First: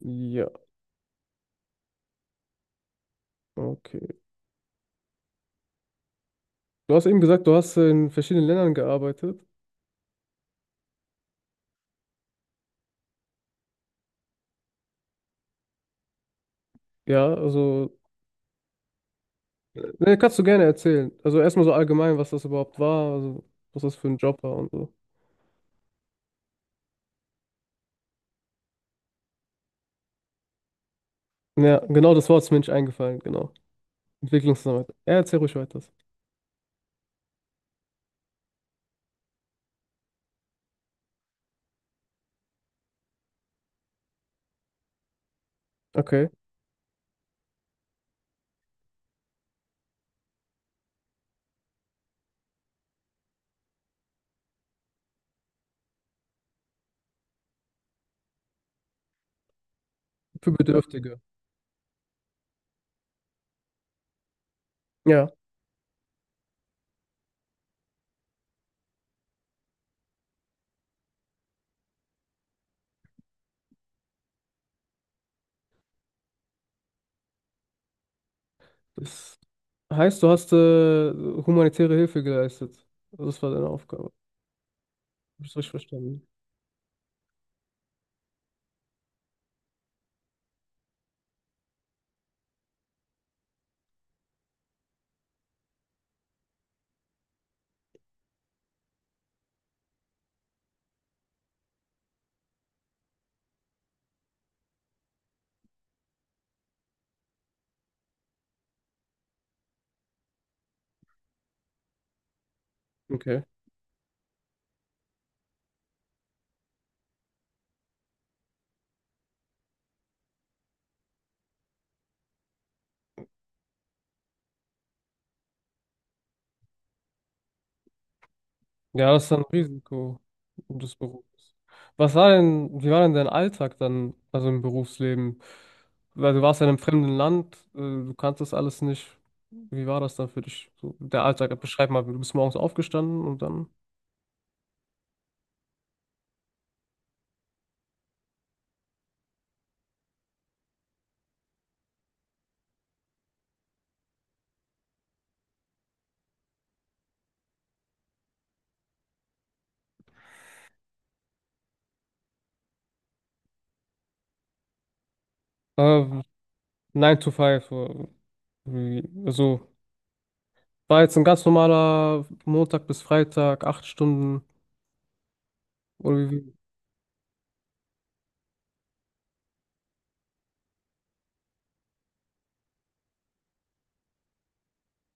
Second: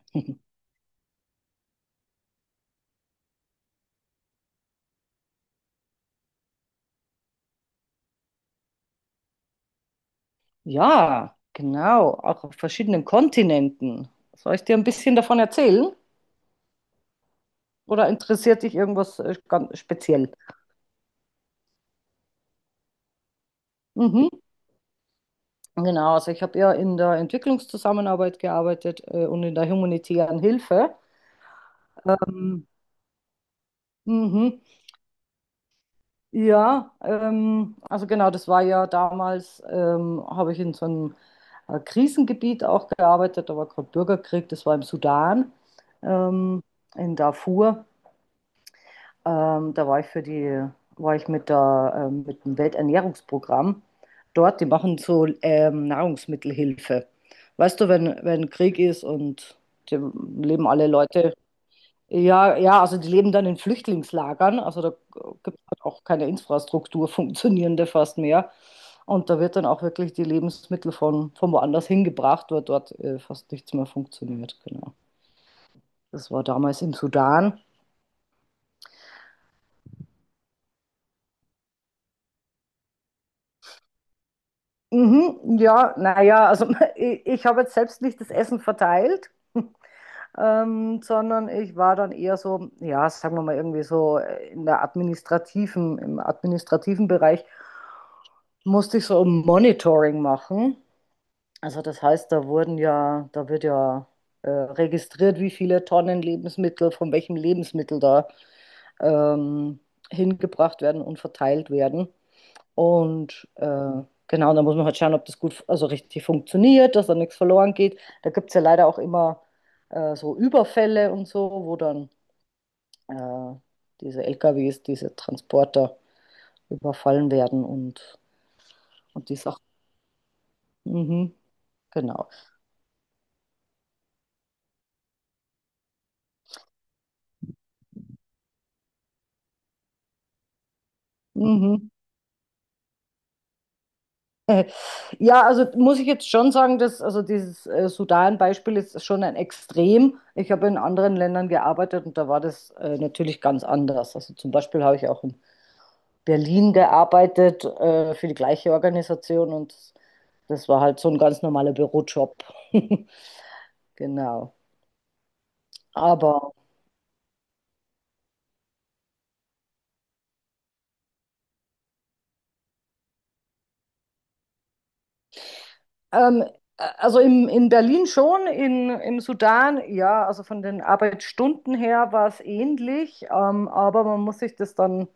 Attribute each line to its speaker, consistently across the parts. Speaker 1: Ja, okay. Du hast eben gesagt, du hast in verschiedenen Ländern gearbeitet.
Speaker 2: Ja, genau, auch auf verschiedenen Kontinenten. Soll ich dir ein bisschen davon erzählen?
Speaker 1: Ja, also,
Speaker 2: Oder interessiert dich irgendwas ganz
Speaker 1: ne,
Speaker 2: speziell?
Speaker 1: kannst du gerne erzählen. Also erstmal so allgemein, was das überhaupt war, also was das für ein
Speaker 2: Mhm.
Speaker 1: Job war und so.
Speaker 2: Genau, also ich habe ja in der Entwicklungszusammenarbeit gearbeitet und in der humanitären Hilfe.
Speaker 1: Ja, genau das Wort ist mir
Speaker 2: Ähm,
Speaker 1: nicht eingefallen, genau.
Speaker 2: mhm.
Speaker 1: Entwicklungsarbeit. Ja, erzähl ruhig weiter.
Speaker 2: Ja, also genau, das war ja damals, habe ich in so einem Krisengebiet auch gearbeitet. Da war gerade Bürgerkrieg, das war im Sudan,
Speaker 1: Okay.
Speaker 2: ähm, in Darfur. Da war ich für die, war ich mit dem Welternährungsprogramm dort. Die machen so Nahrungsmittelhilfe. Weißt du, wenn Krieg ist und die
Speaker 1: Für
Speaker 2: leben alle
Speaker 1: Bedürftige.
Speaker 2: Leute, ja, ja, also die leben dann in Flüchtlingslagern. Also da
Speaker 1: Ja.
Speaker 2: gibt es halt auch keine Infrastruktur, funktionierende fast mehr. Und da wird dann auch wirklich die Lebensmittel von woanders hingebracht, weil dort fast nichts mehr funktioniert. Genau. Das war damals im Sudan.
Speaker 1: Das heißt, du hast humanitäre Hilfe geleistet. Das war deine Aufgabe. Hab ich das
Speaker 2: Mhm,
Speaker 1: richtig
Speaker 2: ja,
Speaker 1: verstanden?
Speaker 2: naja, also ich habe jetzt selbst nicht das Essen verteilt, sondern ich war dann eher so, ja, sagen wir mal irgendwie so in der administrativen Bereich musste ich so ein Monitoring machen. Also das heißt, da wird ja registriert, wie viele Tonnen Lebensmittel von welchem Lebensmittel da ähm, hingebracht werden und verteilt werden.
Speaker 1: Okay.
Speaker 2: Und genau, da muss man halt schauen, ob das gut, also richtig funktioniert, dass da nichts verloren geht. Da gibt es ja leider auch immer so Überfälle und so, wo dann äh, diese LKWs, diese Transporter überfallen werden
Speaker 1: Ja, das
Speaker 2: und
Speaker 1: ist
Speaker 2: die
Speaker 1: ein
Speaker 2: Sachen.
Speaker 1: Risiko des Berufs.
Speaker 2: Mhm,
Speaker 1: Was
Speaker 2: genau.
Speaker 1: war denn, wie war denn dein Alltag dann, also im Berufsleben? Weil du warst ja in einem fremden Land, du kanntest alles nicht. Wie war das dann für dich? So, der Alltag,
Speaker 2: Mhm.
Speaker 1: beschreib mal, du bist morgens aufgestanden und dann
Speaker 2: Äh, Ja, also muss ich jetzt schon sagen, dass also dieses Sudan-Beispiel ist schon ein Extrem. Ich habe in anderen Ländern gearbeitet und da war das natürlich ganz anders. Also zum Beispiel habe ich auch in Berlin gearbeitet für die gleiche Organisation und das war halt so ein ganz normaler Bürojob. Genau.
Speaker 1: äh,
Speaker 2: Aber
Speaker 1: 9 to five. Wie, also war jetzt ein ganz normaler Montag bis Freitag, acht Stunden. Oder
Speaker 2: ähm,
Speaker 1: wie,
Speaker 2: also in Berlin schon, im Sudan, ja, also von den Arbeitsstunden her war es ähnlich, aber man muss sich das dann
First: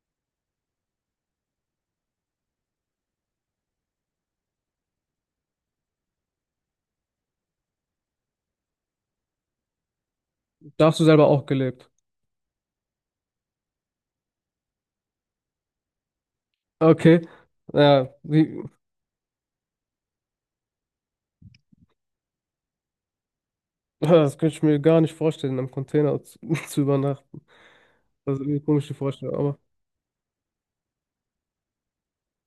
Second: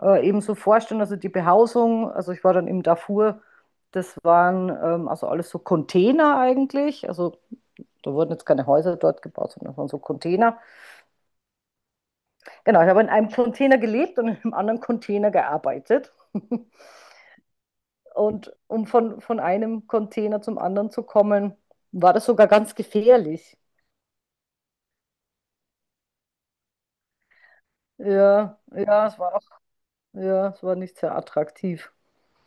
Speaker 2: eben so vorstellen, also die Behausung, also ich war dann im Darfur, das waren also alles so Container eigentlich, also da wurden jetzt keine Häuser dort gebaut, sondern das waren so Container.
Speaker 1: da hast du selber auch gelebt?
Speaker 2: Genau, ich habe in einem Container gelebt und in einem anderen Container gearbeitet.
Speaker 1: Okay. Ja,
Speaker 2: Und
Speaker 1: wie,
Speaker 2: um von einem Container zum anderen zu kommen, war das sogar ganz gefährlich.
Speaker 1: das könnte ich mir gar nicht vorstellen, im Container zu, zu übernachten. Das ist irgendwie
Speaker 2: Ja,
Speaker 1: eine komische
Speaker 2: ja, es
Speaker 1: Vorstellung,
Speaker 2: war auch,
Speaker 1: aber
Speaker 2: ja, es war nicht sehr attraktiv.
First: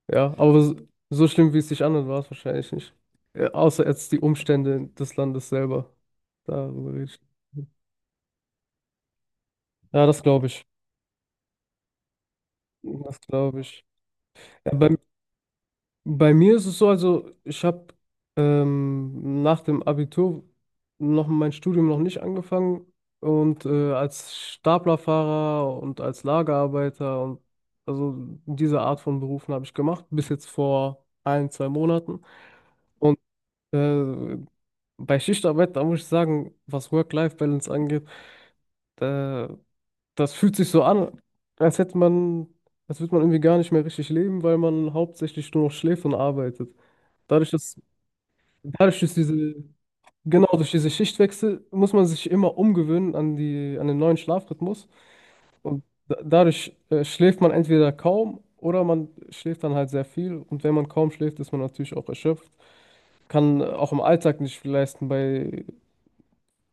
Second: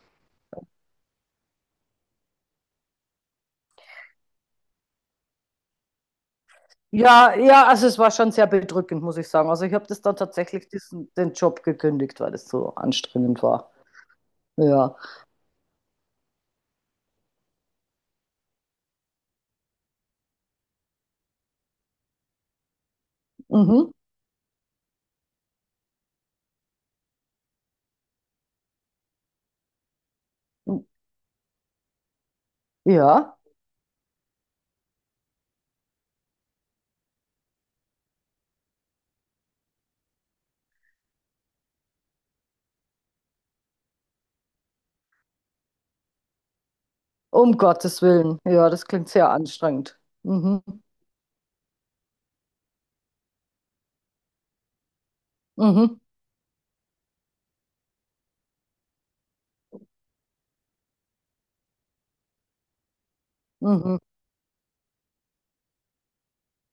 Speaker 1: ja, aber so, so schlimm, wie es sich anhört, war es wahrscheinlich nicht. Außer jetzt die Umstände des Landes selber. Darüber rede ich.
Speaker 2: Ja, ja, also es war schon sehr bedrückend, muss ich sagen. Also ich habe das
Speaker 1: Ja,
Speaker 2: dann
Speaker 1: das glaube ich.
Speaker 2: tatsächlich den Job gekündigt, weil es so
Speaker 1: Das
Speaker 2: anstrengend
Speaker 1: glaube
Speaker 2: war.
Speaker 1: ich. Ja,
Speaker 2: Ja.
Speaker 1: bei, bei mir ist es so, also ich habe nach dem Abitur noch mein Studium noch nicht angefangen und
Speaker 2: Mhm.
Speaker 1: als Staplerfahrer und als Lagerarbeiter und also diese Art von Berufen habe ich gemacht, bis jetzt vor ein, zwei Monaten. Und
Speaker 2: Ja,
Speaker 1: äh, bei Schichtarbeit, da muss ich sagen, was Work-Life-Balance angeht, da, das fühlt sich so an, als hätte man, als würde man irgendwie gar nicht mehr richtig leben, weil man hauptsächlich nur noch schläft und arbeitet. Dadurch,
Speaker 2: um
Speaker 1: dass,
Speaker 2: Gottes Willen. Ja, das
Speaker 1: dadurch,
Speaker 2: klingt
Speaker 1: dass
Speaker 2: sehr
Speaker 1: diese,
Speaker 2: anstrengend.
Speaker 1: genau
Speaker 2: Mhm.
Speaker 1: durch diese Schichtwechsel muss man sich immer umgewöhnen an die, an den neuen Schlafrhythmus. Und
Speaker 2: Mhm.
Speaker 1: da, dadurch schläft man entweder kaum oder man schläft dann halt sehr viel. Und wenn man kaum schläft, ist man natürlich auch erschöpft, kann auch
Speaker 2: Mhm.
Speaker 1: im Alltag nicht viel leisten bei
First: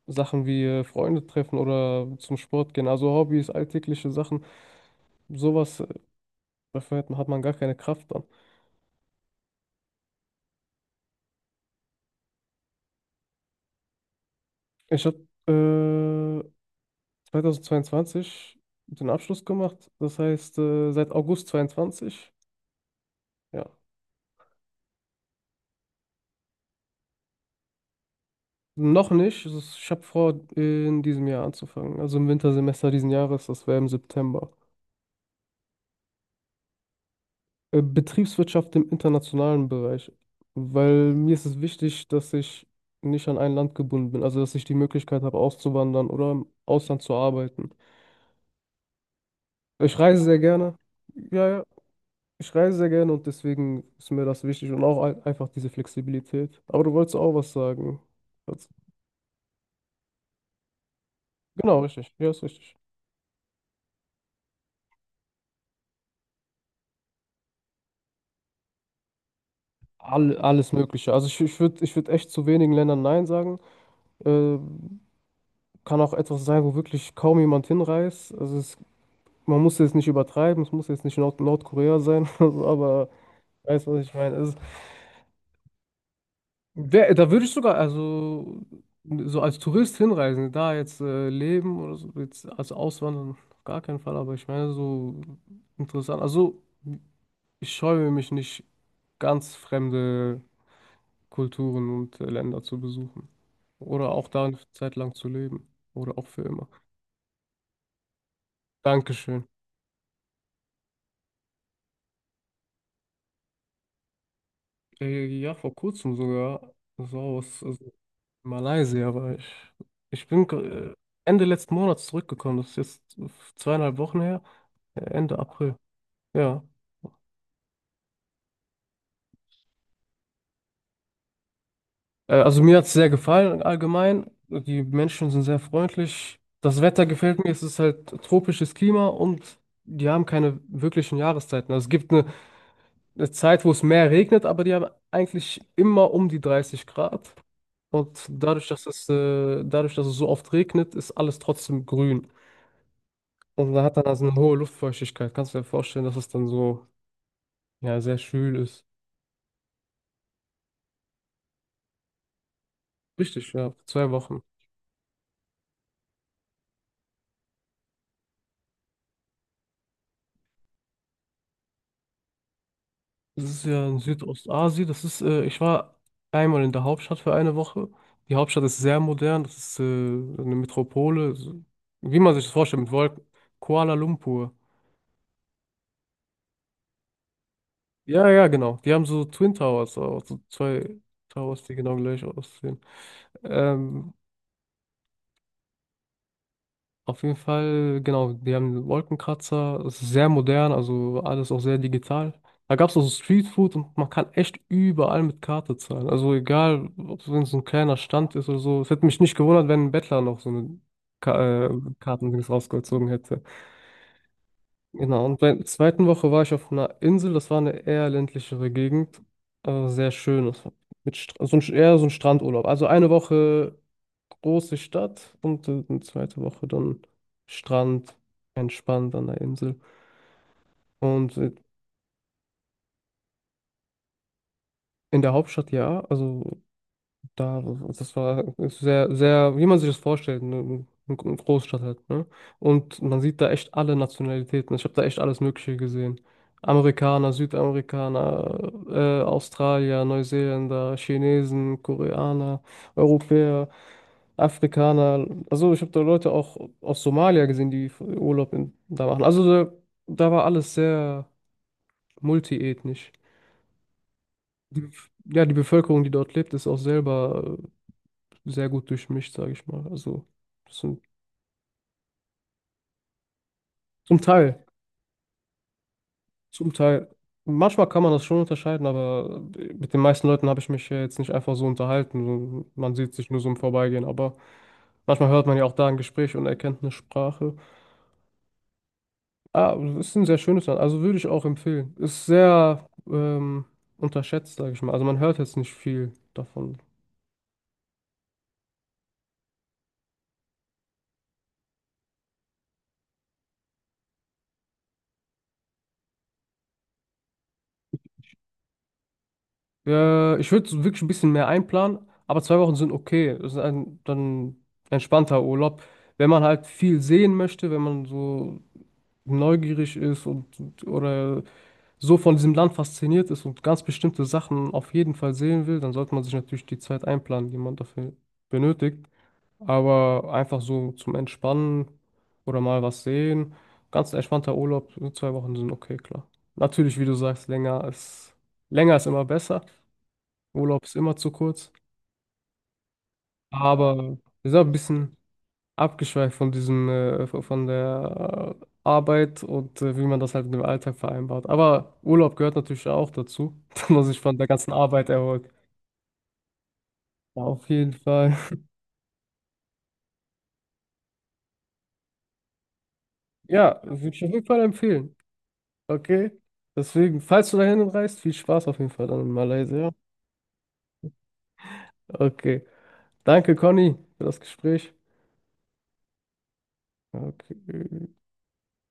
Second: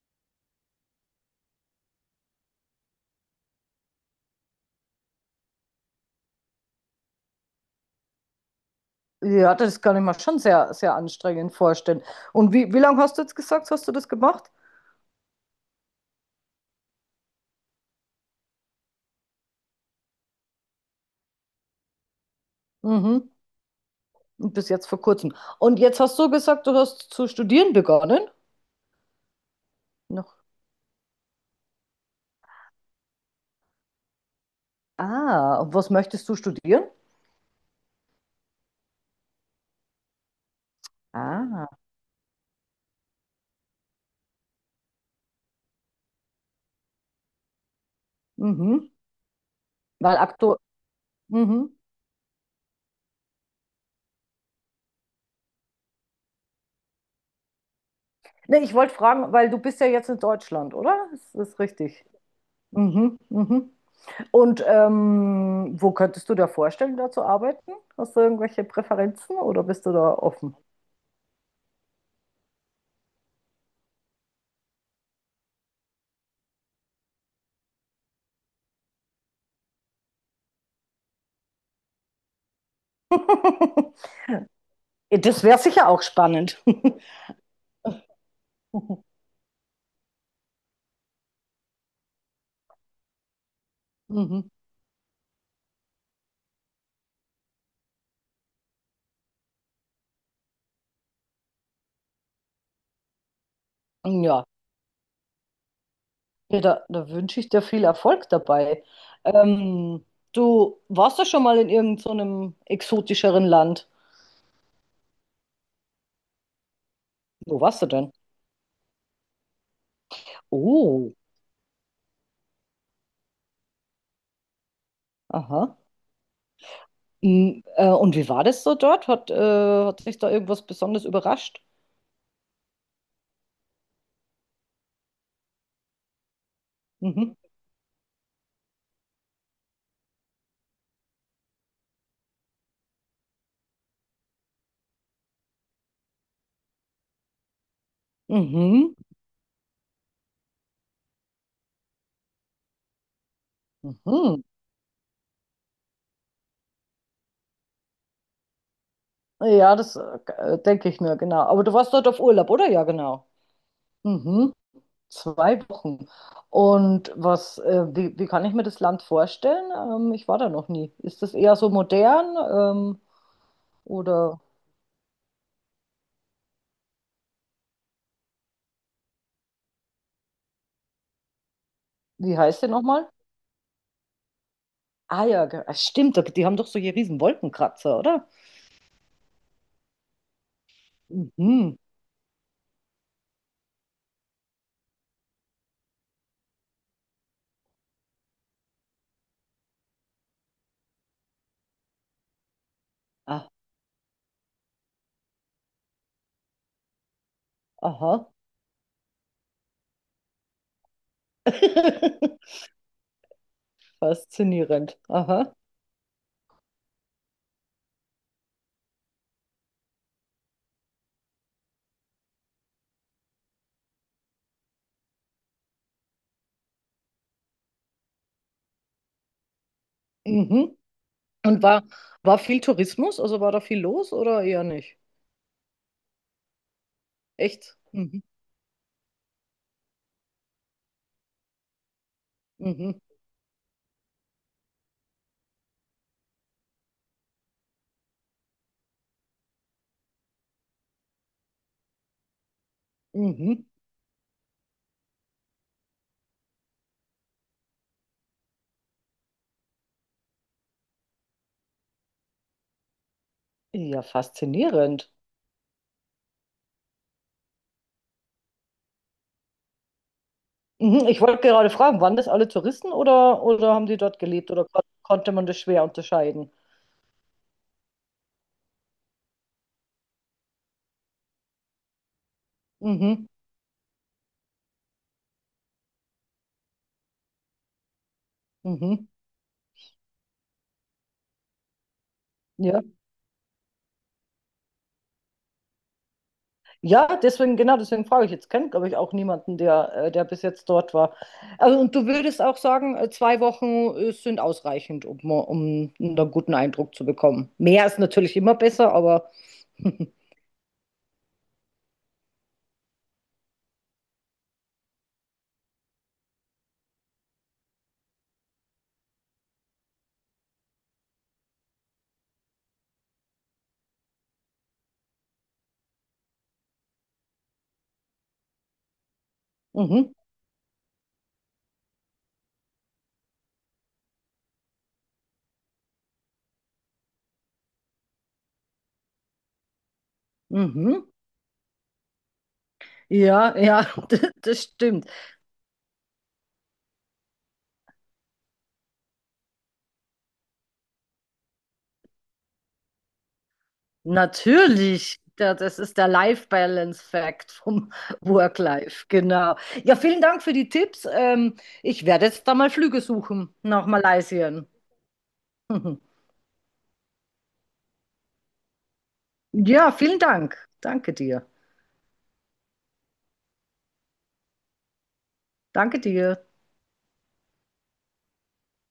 Speaker 1: Sachen wie Freunde treffen oder zum Sport gehen, also Hobbys, alltägliche Sachen, sowas, dafür hat man gar keine Kraft dann.
Speaker 2: Ja, das kann ich mir schon sehr, sehr anstrengend vorstellen. Und wie lange hast du jetzt gesagt, hast du das gemacht?
Speaker 1: Ich habe äh, 2022 den Abschluss gemacht, das heißt seit August 22,
Speaker 2: Mhm.
Speaker 1: ja,
Speaker 2: Und bis jetzt vor kurzem. Und jetzt hast du gesagt, du hast zu studieren begonnen?
Speaker 1: noch nicht, es ist- ich habe
Speaker 2: Noch.
Speaker 1: vor, in diesem Jahr anzufangen, also im Wintersemester diesen Jahres, das wäre im September.
Speaker 2: Ah, und was möchtest du studieren?
Speaker 1: Betriebswirtschaft im internationalen Bereich, weil mir ist es
Speaker 2: Ah,
Speaker 1: wichtig, dass ich nicht an ein Land gebunden bin, also dass ich die Möglichkeit habe, auszuwandern oder im Ausland zu arbeiten.
Speaker 2: mhm.
Speaker 1: Ich
Speaker 2: Weil
Speaker 1: reise sehr
Speaker 2: aktu.
Speaker 1: gerne. Ja, ja,
Speaker 2: Mhm.
Speaker 1: ich reise sehr gerne und deswegen ist mir das wichtig und auch ein- einfach diese Flexibilität. Aber du wolltest auch was sagen.
Speaker 2: Nee,
Speaker 1: Das-
Speaker 2: ich wollte fragen, weil du bist ja jetzt in Deutschland, oder? Ist das
Speaker 1: Genau,
Speaker 2: richtig?
Speaker 1: richtig. Ja, ist richtig.
Speaker 2: Mhm, mhm. Und wo könntest du dir vorstellen, da zu arbeiten? Hast du irgendwelche Präferenzen oder bist du da
Speaker 1: All,
Speaker 2: offen?
Speaker 1: alles Mögliche. Also ich würde ich würd echt zu wenigen Ländern Nein sagen. Äh, kann auch etwas sein, wo wirklich kaum jemand hinreist. Also es man muss jetzt nicht übertreiben, es muss jetzt nicht Nord Nordkorea sein, also, aber weißt du, was ich meine? Also,
Speaker 2: Das wäre sicher auch spannend.
Speaker 1: wär, da würde ich sogar, also so als Tourist hinreisen, da jetzt leben oder so, jetzt als Auswandern, auf gar keinen Fall, aber ich
Speaker 2: Mhm.
Speaker 1: meine, so interessant. Also, ich scheue mich nicht, ganz fremde Kulturen und Länder zu besuchen. Oder auch
Speaker 2: Ja,
Speaker 1: da eine Zeit lang zu leben. Oder auch für
Speaker 2: ja,
Speaker 1: immer.
Speaker 2: da wünsche ich dir viel Erfolg dabei.
Speaker 1: Dankeschön.
Speaker 2: Ähm, du warst doch schon mal in irgendeinem so einem exotischeren Land.
Speaker 1: Ja, vor kurzem sogar. So
Speaker 2: Wo
Speaker 1: was.
Speaker 2: warst du
Speaker 1: Also,
Speaker 2: denn?
Speaker 1: Malaysia war ich. Ich bin
Speaker 2: Oh,
Speaker 1: Ende letzten Monats zurückgekommen. Das ist jetzt zweieinhalb Wochen her. Ende April.
Speaker 2: aha.
Speaker 1: Ja.
Speaker 2: Mm, und wie war das so dort? Hat, hat sich da irgendwas Besonderes überrascht?
Speaker 1: Also mir hat es sehr gefallen allgemein. Die Menschen sind sehr freundlich. Das Wetter
Speaker 2: Mhm.
Speaker 1: gefällt mir. Es ist halt tropisches Klima und die haben keine wirklichen Jahreszeiten. Also es gibt eine Zeit, wo es mehr regnet, aber die haben eigentlich immer um die 30 Grad. Und
Speaker 2: Mhm.
Speaker 1: dadurch, dass es so oft regnet, ist alles trotzdem grün. Und da hat dann also eine
Speaker 2: Mhm.
Speaker 1: hohe Luftfeuchtigkeit. Kannst du dir vorstellen, dass es dann so, ja, sehr schwül ist.
Speaker 2: Ja, das denke ich mir, genau. Aber du warst dort auf Urlaub, oder? Ja, genau.
Speaker 1: Richtig, ja, für 2 Wochen.
Speaker 2: Mhm. Zwei Wochen. Und was, wie kann ich mir das Land vorstellen? Ich war da noch nie. Ist das eher so modern? Ähm,
Speaker 1: Das ist ja in
Speaker 2: oder
Speaker 1: Südostasien. Das ist, ich war einmal in der Hauptstadt für eine Woche. Die Hauptstadt ist sehr modern. Das ist, eine Metropole. So, wie man
Speaker 2: wie
Speaker 1: sich das
Speaker 2: heißt der
Speaker 1: vorstellt, mit
Speaker 2: nochmal?
Speaker 1: Wolken. Kuala Lumpur.
Speaker 2: Ah ja, ge- ah, stimmt, da- die haben doch solche riesen Wolkenkratzer, oder?
Speaker 1: Ja, ja, genau. Die haben so Twin Towers, auch, so zwei Towers, die
Speaker 2: Mhm.
Speaker 1: genau gleich aussehen. Ähm, Auf jeden Fall, genau, die haben einen Wolkenkratzer, es ist sehr modern, also alles auch sehr digital. Da gab es auch so
Speaker 2: Ah,
Speaker 1: Streetfood und man kann echt überall mit Karte zahlen. Also egal, ob es wenn es ein kleiner
Speaker 2: aha.
Speaker 1: Stand ist oder so. Es hätte mich nicht gewundert, wenn ein Bettler noch so eine Ka Kartendings rausgezogen hätte.
Speaker 2: Faszinierend.
Speaker 1: Genau, und bei
Speaker 2: Aha.
Speaker 1: der zweiten Woche war ich auf einer Insel, das war eine eher ländlichere Gegend, aber sehr schön. Das war mit Stra so ein, eher so ein Strandurlaub. Also eine Woche große Stadt und eine zweite Woche dann Strand, entspannt an der Insel.
Speaker 2: Mhm.
Speaker 1: Und
Speaker 2: Und war, war viel Tourismus? Also war da viel los oder eher nicht?
Speaker 1: in der Hauptstadt ja, also da,
Speaker 2: Echt?
Speaker 1: das
Speaker 2: Mhm.
Speaker 1: war sehr, sehr, wie man sich das vorstellt, eine Großstadt halt, ne?
Speaker 2: Mhm.
Speaker 1: Und man sieht da echt alle Nationalitäten. Ich habe da echt alles Mögliche gesehen. Amerikaner, Südamerikaner, Australier, Neuseeländer, Chinesen, Koreaner,
Speaker 2: Mhm.
Speaker 1: Europäer, Afrikaner. Also ich habe da Leute auch aus Somalia gesehen, die Urlaub in, da machen. Also da, da war alles sehr multiethnisch.
Speaker 2: Ja,
Speaker 1: Die,
Speaker 2: faszinierend.
Speaker 1: ja, die Bevölkerung, die dort lebt, ist auch selber sehr gut durchmischt, sage ich mal. Also zum,
Speaker 2: Mhm. Ich wollte gerade fragen, waren das alle Touristen oder haben die dort
Speaker 1: zum
Speaker 2: gelebt
Speaker 1: Teil,
Speaker 2: oder konnte man das schwer unterscheiden?
Speaker 1: zum Teil. Manchmal kann man das schon unterscheiden, aber mit den meisten Leuten habe ich mich ja jetzt nicht einfach so unterhalten. So, man sieht
Speaker 2: Mhm,
Speaker 1: sich nur so im Vorbeigehen, aber manchmal hört man ja auch da ein Gespräch und erkennt eine Sprache.
Speaker 2: mhm,
Speaker 1: Ah, das ist ein sehr schönes Land, also würde ich auch empfehlen. Ist
Speaker 2: ja.
Speaker 1: sehr unterschätzt, sage ich mal. Also man hört jetzt nicht viel davon.
Speaker 2: Ja, deswegen, genau, deswegen frage ich jetzt. Kennt, glaube ich, auch niemanden, der bis jetzt dort war. Also, und du würdest auch sagen, zwei Wochen sind ausreichend, um, um einen guten Eindruck zu bekommen. Mehr ist natürlich immer besser, aber
Speaker 1: Ich würde wirklich ein bisschen mehr einplanen, aber zwei Wochen sind okay. Das ist ein dann entspannter Urlaub. Wenn man halt viel sehen möchte, wenn man so neugierig ist und- oder so von diesem Land fasziniert ist und ganz bestimmte Sachen auf jeden Fall sehen will, dann sollte man sich natürlich die Zeit einplanen, die man dafür benötigt.
Speaker 2: mhm,
Speaker 1: Aber einfach so zum Entspannen oder mal was sehen, ganz entspannter Urlaub, so 2 Wochen sind okay, klar. Natürlich, wie du sagst, länger ist immer besser. Urlaub ist
Speaker 2: mhm.
Speaker 1: immer zu kurz.
Speaker 2: Ja, ja,
Speaker 1: Aber wir sind
Speaker 2: das
Speaker 1: auch ein
Speaker 2: stimmt.
Speaker 1: bisschen abgeschweift von diesem, von der Arbeit und wie man das halt mit dem Alltag vereinbart. Aber Urlaub gehört natürlich auch dazu, dass man sich von der ganzen Arbeit
Speaker 2: Natürlich,
Speaker 1: erholt.
Speaker 2: da- das ist der Life Balance Fact
Speaker 1: Auf jeden
Speaker 2: vom
Speaker 1: Fall.
Speaker 2: Work Life, genau. Ja, vielen Dank für die Tipps. Ich werde jetzt da mal Flüge suchen
Speaker 1: Ja,
Speaker 2: nach
Speaker 1: würde ich auf jeden Fall
Speaker 2: Malaysia.
Speaker 1: empfehlen. Okay. Deswegen, falls du dahin reist, viel Spaß auf jeden Fall dann in Malaysia.
Speaker 2: Ja, vielen Dank. Danke dir.
Speaker 1: Okay. Danke, Conny, für das Gespräch.
Speaker 2: Danke dir.
Speaker 1: Okay.